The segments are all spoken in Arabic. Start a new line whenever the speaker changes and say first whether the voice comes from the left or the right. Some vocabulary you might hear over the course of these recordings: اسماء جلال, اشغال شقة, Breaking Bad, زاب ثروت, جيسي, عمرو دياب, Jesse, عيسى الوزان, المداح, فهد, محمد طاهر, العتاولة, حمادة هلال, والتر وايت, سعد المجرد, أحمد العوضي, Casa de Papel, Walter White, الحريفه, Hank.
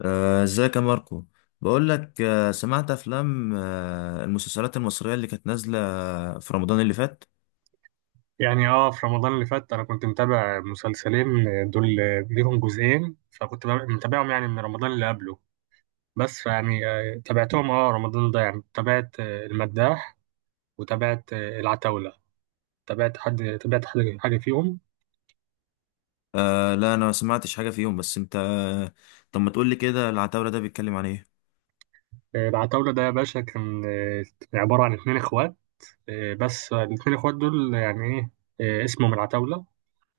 left: ازيك يا ماركو؟ بقول لك، سمعت افلام، المسلسلات المصرية اللي كانت نازلة في رمضان اللي فات.
right: يعني في رمضان اللي فات انا كنت متابع مسلسلين دول ليهم جزئين، فكنت متابعهم يعني من رمضان اللي قبله. بس يعني تابعتهم رمضان ده، يعني تابعت المداح، وتابعت العتاولة. تابعت حاجة فيهم؟
left: لا، انا ما سمعتش حاجة فيهم، بس انت طب ما تقول لي كده، العتاولة ده بيتكلم عن ايه؟
right: العتاولة ده يا باشا كان عبارة عن اتنين اخوات. بس الاتنين اخوات دول يعني ايه، اسمهم العتاولة.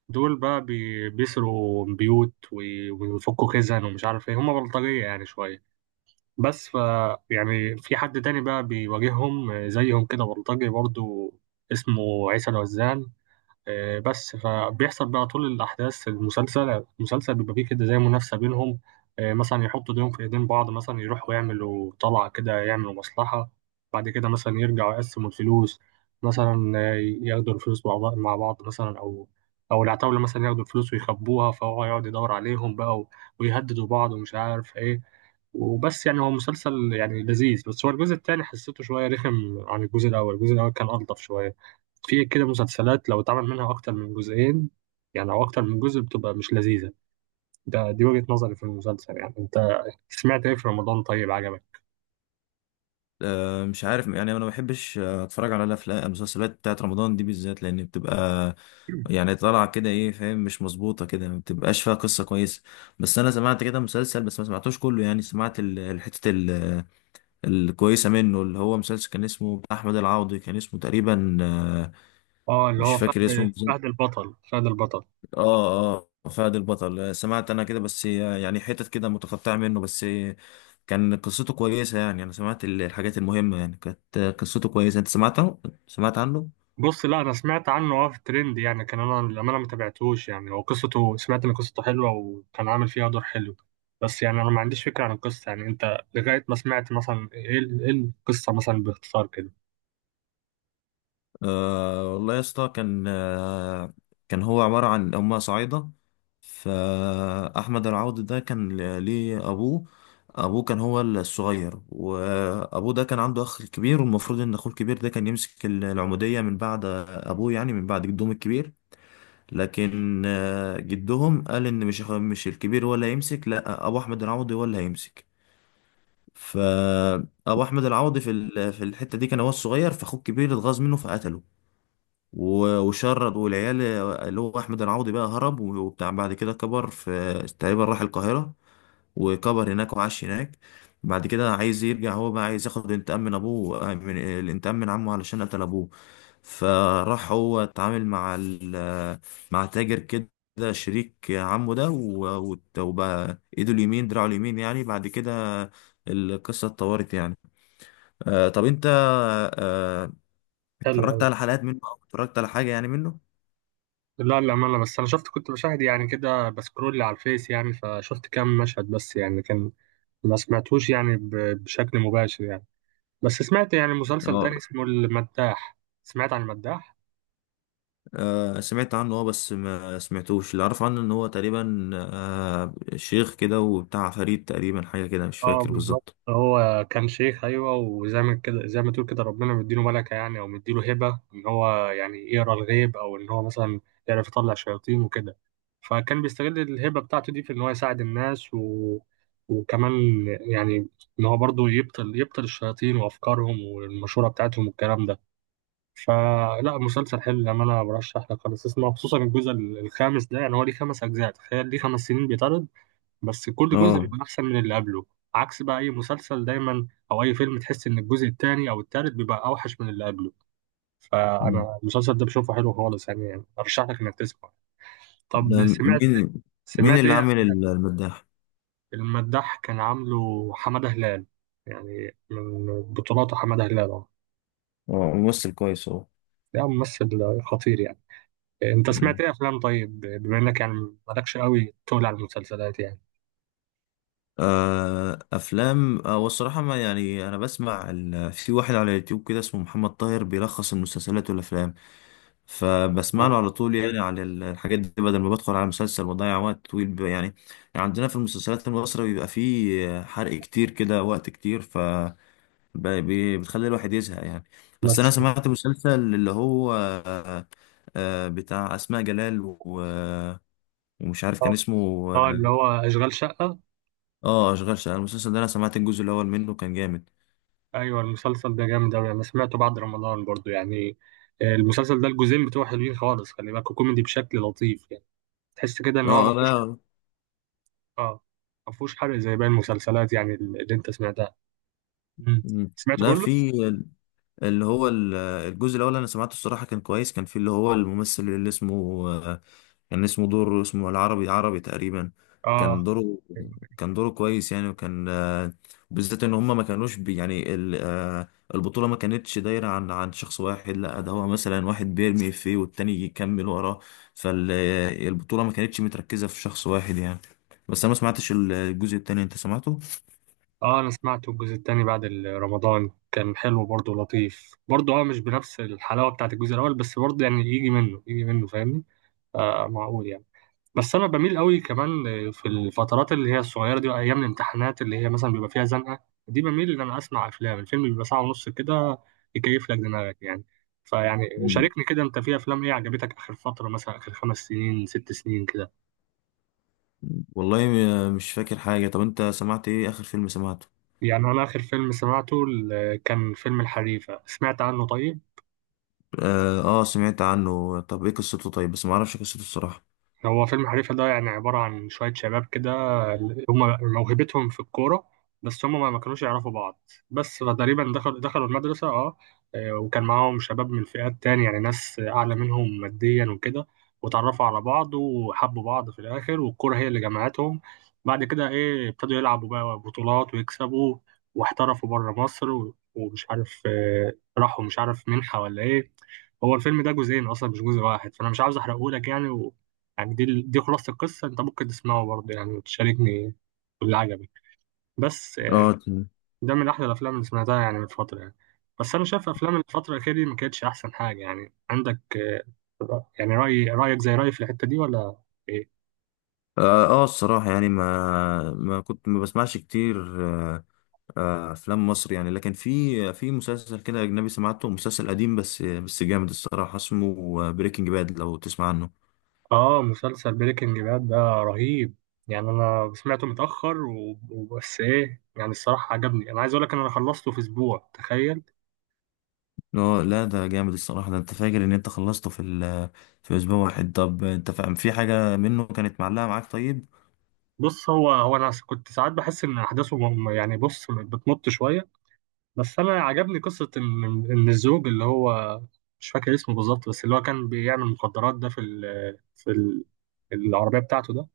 right: دول بقى بيسرقوا بيوت ويفكوا خزن ومش عارف ايه، هما بلطجية يعني شوية. بس يعني في حد تاني بقى بيواجههم، زيهم كده بلطجي برضو، اسمه عيسى الوزان. بس فبيحصل بقى طول الأحداث، المسلسل بيبقى فيه كده زي منافسة بينهم. مثلا يحطوا ايديهم في ايدين بعض، مثلا يروحوا يعملوا طلعة كده، يعملوا مصلحة. بعد كده مثلا يرجعوا يقسموا الفلوس. مثلا ياخدوا الفلوس مع بعض مثلا، أو العتاولة مثلا ياخدوا الفلوس ويخبوها، فهو يقعد يدور عليهم بقى ويهددوا بعض ومش عارف إيه. وبس، يعني هو مسلسل يعني لذيذ، بس هو الجزء التاني حسيته شوية رخم عن الجزء الأول. الجزء الأول كان ألطف شوية. في كده مسلسلات لو اتعمل منها أكتر من جزئين، يعني أو أكتر من جزء، بتبقى مش لذيذة. دي وجهة نظري في المسلسل. يعني أنت سمعت إيه في رمضان؟ طيب، عجبك؟
left: مش عارف يعني، انا ما بحبش اتفرج على الافلام المسلسلات بتاعت رمضان دي بالذات، لان بتبقى يعني طالعة كده، ايه، فاهم، مش مظبوطة كده، ما بتبقاش فيها قصة كويسة. بس انا سمعت كده مسلسل، بس ما سمعتوش كله، يعني سمعت الحتة الكويسة منه، اللي هو مسلسل كان اسمه بتاع أحمد العوضي، كان اسمه تقريبا
right: اه اللي
left: مش
right: هو
left: فاكر اسمه
right: فهد
left: بالظبط.
right: فهد البطل، فهد البطل.
left: اه. اه، فهد البطل. سمعت أنا كده، بس يعني حتت كده متقطعة منه، بس كان قصته كويسة يعني، أنا سمعت الحاجات المهمة، يعني كانت قصته كويسة. أنت سمعت عنه؟ سمعت عنه؟
right: بص، لا، انا سمعت عنه في الترند يعني، كان انا للامانه ما تابعتوش يعني. هو قصته سمعت ان قصته حلوه، وكان عامل فيها دور حلو. بس يعني انا ما عنديش فكره عن القصه، يعني انت لغايه ما سمعت، مثلا، إيه القصه مثلا باختصار كده؟
left: أه والله يا اسطى، كان كان هو عبارة عن، هما صعايدة. فأحمد العوضي ده كان ليه أبوه. أبوه كان هو الصغير، وأبوه ده كان عنده أخ كبير، والمفروض إن أخوه الكبير ده كان يمسك العمودية من بعد أبوه، يعني من بعد جدهم الكبير. لكن جدهم قال إن مش مش الكبير هو اللي هيمسك، لأ، أبو أحمد العوضي هو اللي هيمسك. فأبو أحمد العوضي في في الحتة دي كان هو الصغير، فأخوه الكبير اتغاظ منه فقتله، وشرد. والعيال اللي هو احمد العوضي بقى هرب وبتاع. بعد كده كبر في، تقريبا راح القاهره، وكبر هناك وعاش هناك. بعد كده عايز يرجع، هو بقى عايز ياخد انتقام من ابوه، من الانتقام من عمه علشان قتل ابوه. فراح هو اتعامل مع مع تاجر كده، شريك عمه ده، وبقى ايده اليمين، دراعه اليمين يعني. بعد كده القصة اتطورت يعني. آه، طب انت، آه،
right: حلو
left: اتفرجت
right: قوي.
left: على حلقات منه، او اتفرجت على حاجة يعني منه؟
right: لا، للامانه، بس انا كنت بشاهد يعني كده، بسكرول على الفيس يعني، فشفت كام مشهد بس، يعني كان ما سمعتوش يعني بشكل مباشر يعني. بس سمعت يعني مسلسل
left: اه.
right: تاني اسمه المداح. سمعت عن المداح؟
left: سمعت عنه، اه، بس ما سمعتوش. اللي اعرف عنه ان هو تقريبا آه شيخ كده وبتاع فريد تقريبا، حاجة كده، مش
right: اه،
left: فاكر
right: بالظبط.
left: بالظبط.
right: هو كان شيخ، ايوه، وزي ما كده، زي ما تقول كده ربنا مديله ملكه، يعني او مديله هبه ان هو يعني يقرا الغيب، او ان هو مثلا يعرف يطلع شياطين وكده. فكان بيستغل الهبه بتاعته دي في ان هو يساعد الناس، وكمان يعني ان هو برضه يبطل الشياطين وافكارهم والمشوره بتاعتهم والكلام ده. فلا، مسلسل حلو، لما انا برشح لك خالص اسمه، خصوصا الجزء الخامس ده. يعني هو ليه 5 اجزاء، تخيل، ليه 5 سنين بيتعرض. بس كل جزء
left: اه.
right: بيكون احسن من اللي قبله. عكس بقى اي مسلسل دايما، او اي فيلم، تحس ان الجزء الثاني او الثالث بيبقى اوحش من اللي قبله.
left: مم.
right: فانا المسلسل ده بشوفه حلو خالص يعني. ارشح لك انك تسمع.
left: ده
right: طب سمعت؟
left: مين؟ مين
right: سمعت
left: اللي
right: ايه؟
left: عامل المداح؟
right: المداح كان عامله حمادة هلال، يعني من بطولاته حمادة هلال، اه.
left: اه، ممثل كويس.
right: ده ممثل خطير يعني. انت
left: اهو.
right: سمعت ايه افلام، طيب، بما انك يعني مالكش قوي تقول على المسلسلات يعني؟
left: افلام، والصراحه، ما يعني انا بسمع في واحد على اليوتيوب كده اسمه محمد طاهر بيلخص المسلسلات والافلام، فبسمع له على طول يعني على الحاجات دي، بدل ما بدخل على مسلسل واضيع وقت طويل، يعني يعني عندنا في المسلسلات المصرية بيبقى فيه حرق كتير كده، وقت كتير، ف بتخلي الواحد يزهق يعني. بس انا
right: بس
left: سمعت مسلسل اللي هو بتاع اسماء جلال و... ومش عارف كان
right: اه
left: اسمه. اه.
right: اللي هو اشغال شقة.
left: اشغال شقه، المسلسل ده انا سمعت الجزء الاول منه، كان جامد.
right: ايوه، المسلسل ده جامد اوي، انا سمعته بعد رمضان برضو يعني. المسلسل ده الجزئين بتوعه حلوين خالص، خلي بالك، كوميدي بشكل لطيف يعني. تحس كده ان
left: اه.
right: هو
left: لا.
right: اه مفهوش حرق زي باقي المسلسلات، يعني اللي انت سمعتها. مم. سمعته
left: لا،
right: كله؟
left: في اللي هو الجزء الاول انا سمعته الصراحه، كان كويس. كان في اللي هو الممثل اللي اسمه آه، كان اسمه دور، اسمه العربي، عربي تقريبا. كان
right: اه
left: دوره، كان دوره كويس يعني، وكان بالذات ان هم ما كانوش بي يعني البطوله ما كانتش دايره عن عن شخص واحد، لا، ده هو مثلا واحد بيرمي فيه والتاني يكمل وراه، فالبطوله ما كانتش متركزه في شخص واحد يعني. بس انا ما سمعتش الجزء التاني، انت سمعته؟
right: اه انا سمعته. الجزء الثاني بعد رمضان كان حلو برضو، لطيف برضو، اه، مش بنفس الحلاوة بتاعت الجزء الاول، بس برضو يعني يجي منه، يجي منه، فاهمني؟ معقول يعني. بس انا بميل قوي كمان في الفترات اللي هي الصغيره دي، ايام الامتحانات، اللي هي مثلا بيبقى فيها زنقه دي، بميل ان انا اسمع افلام. الفيلم بيبقى ساعه ونص كده، يكيف لك دماغك يعني. فيعني شاركني كده، انت في افلام ايه عجبتك اخر فتره، مثلا اخر 5 سنين، 6 سنين كده؟
left: والله مش فاكر حاجة. طب انت سمعت ايه؟ اخر فيلم سمعته؟
right: يعني انا اخر فيلم سمعته كان فيلم الحريفه، سمعت عنه طيب؟
left: اه، سمعت عنه، طب ايه قصته؟ طيب، بس ما اعرفش قصته الصراحة.
right: هو فيلم حريفة ده يعني عبارة عن شوية شباب كده، هم موهبتهم في الكورة، بس هم ما كانوش يعرفوا بعض. بس فتقريبا دخلوا المدرسة، اه، وكان معاهم شباب من فئات تانية، يعني ناس أعلى منهم ماديا وكده. وتعرفوا على بعض وحبوا بعض في الآخر، والكورة هي اللي جمعتهم. بعد كده، إيه، ابتدوا يلعبوا بقى بطولات ويكسبوا، واحترفوا بره مصر ومش عارف، راحوا مش عارف منحة ولا إيه. هو الفيلم ده جزئين اصلا، مش جزء واحد، فانا مش عاوز احرقهولك يعني. يعني دي خلاصة القصة. أنت ممكن تسمعه برضه يعني، وتشاركني باللي عجبك. بس
left: اه
right: يعني
left: ت-
right: ده من أحلى الأفلام اللي سمعتها، يعني من فترة يعني. بس أنا شايف أفلام الفترة الأخيرة دي ما كانتش أحسن حاجة، يعني عندك يعني رأيك زي رأيي في الحتة دي، ولا إيه؟
left: اه، الصراحة يعني، ما ما كنت ما بسمعش كتير، آه، آه افلام مصر يعني، لكن في، في مسلسل كده اجنبي سمعته، مسلسل قديم بس بس جامد الصراحة، اسمه بريكنج باد، لو تسمع عنه.
right: مسلسل بريكنج باد ده رهيب. يعني أنا سمعته متأخر، وبس إيه يعني، الصراحة عجبني. أنا عايز أقول لك إن أنا خلصته في أسبوع، تخيل.
left: اه، لا، ده جامد الصراحة ده. انت فاكر ان انت خلصته في في اسبوع واحد؟ طب انت فاهم في حاجة منه كانت معلقة معاك طيب؟
right: بص، هو أنا كنت ساعات بحس إن أحداثه يعني، بص، بتمط شوية. بس انا عجبني قصه ان الزوج اللي هو، مش فاكر اسمه بالظبط، بس اللي هو كان بيعمل مخدرات ده في ال العربيه بتاعته ده.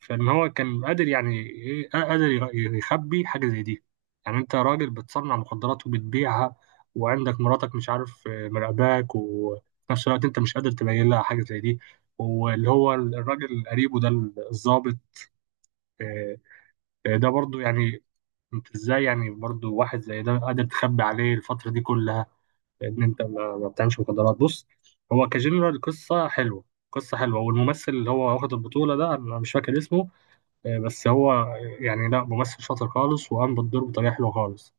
right: فان هو كان قادر، يعني ايه، قادر يخبي حاجه زي دي. يعني انت راجل بتصنع مخدرات وبتبيعها، وعندك مراتك، مش عارف، مراقباك، وفي نفس الوقت انت مش قادر تبين لها حاجه زي دي. واللي هو الراجل قريبه ده، الضابط، آه، ده برضو يعني، انت ازاي يعني برضو واحد زي ده قادر تخبي عليه الفتره دي كلها؟ لان انت ما بتعملش مخدرات، بص. هو كجنرال القصه حلوه. قصه حلوه. والممثل اللي هو واخد البطوله ده انا مش فاكر اسمه، بس هو يعني، لا، ممثل شاطر خالص، وقام بالدور بطريقه حلوه خالص.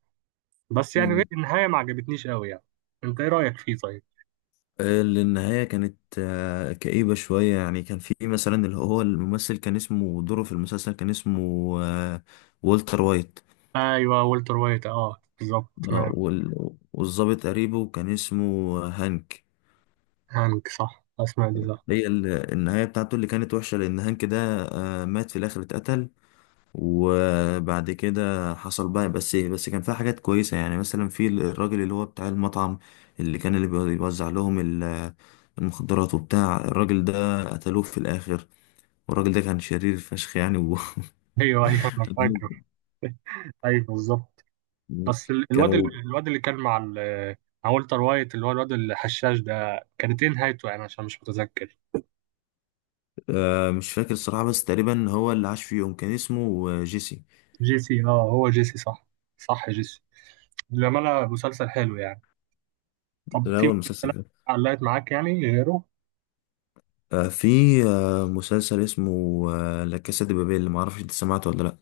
right: بس يعني إيه، النهايه ما عجبتنيش قوي يعني. انت ايه رايك فيه، طيب؟
left: اللي النهاية كانت كئيبة شوية يعني، كان في مثلا اللي هو الممثل كان اسمه، دوره في المسلسل كان اسمه آه، والتر وايت.
right: ايوه والتر وايت، اه، بالظبط، تمام.
left: والضابط قريبه كان اسمه هانك.
right: هانك، صح، اسمع دي صح.
left: هي النهاية بتاعته اللي كانت وحشة لأن هانك ده مات في الآخر، اتقتل، وبعد كده حصل بقى. بس بس كان فيها حاجات كويسة يعني. مثلا في الراجل اللي هو بتاع المطعم، اللي كان اللي بيوزع لهم المخدرات وبتاع، الراجل ده قتلوه في الآخر. والراجل ده كان شرير فشخ يعني و...
right: ايوه، ايوه، انا فاكر. ايوه بالظبط. بس
left: كانوا.
right: الواد اللي كان مع والتر وايت، اللي هو الواد الحشاش ده، كانت ايه نهايته يعني؟ عشان مش متذكر.
left: آه، مش فاكر الصراحة، بس تقريبا هو اللي عاش فيهم كان اسمه جيسي.
right: جيسي، اه، هو جيسي صح. صح، جيسي. للأمانة مسلسل حلو يعني. طب
left: ده
right: في
left: هو المسلسل
right: مسلسلات
left: ده.
right: علقت معاك يعني غيره؟
left: آه، في آه مسلسل اسمه آه لا كاسا دي بابيل، اللي معرفش انت سمعته ولا لأ.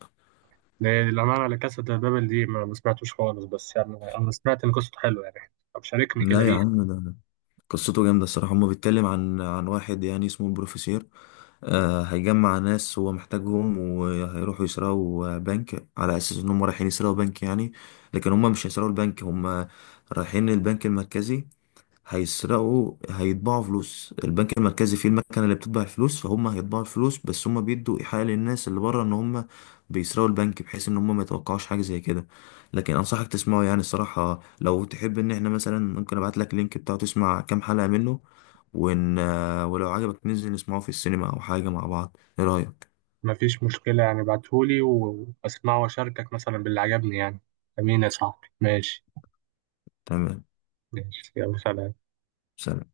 right: للأمانة لا كاسا دي بابل دي ما سمعتوش خالص، بس يعني أنا سمعت إن قصته حلوة يعني. طب شاركني كده
left: لا يا
right: بيه.
left: عم، ده قصته جامدة الصراحة. هو بيتكلم عن عن واحد يعني اسمه البروفيسير، آه، هيجمع ناس هو محتاجهم، وهيروحوا يسرقوا بنك، على أساس إنهم رايحين يسرقوا بنك يعني، لكن هم مش هيسرقوا البنك. هم رايحين البنك المركزي، هيسرقوا، هيطبعوا فلوس. البنك المركزي فيه المكنه اللي بتطبع الفلوس، فهم هيطبعوا الفلوس، بس هم بيدوا ايحاء للناس اللي بره ان هم بيسرقوا البنك، بحيث ان هم ما يتوقعوش حاجه زي كده. لكن انصحك تسمعه يعني الصراحه، لو تحب ان احنا مثلا، ممكن ابعت لك اللينك بتاعه، تسمع كام حلقه منه، ون... ولو عجبك ننزل نسمعه في السينما او حاجه مع بعض. ايه رايك؟
right: مفيش مشكلة، يعني بعتهولي وأسمعه وأشاركك مثلا باللي عجبني يعني. أمين يا صاحبي. ماشي،
left: تمام.
right: ماشي، يلا، سلام.
left: سلام.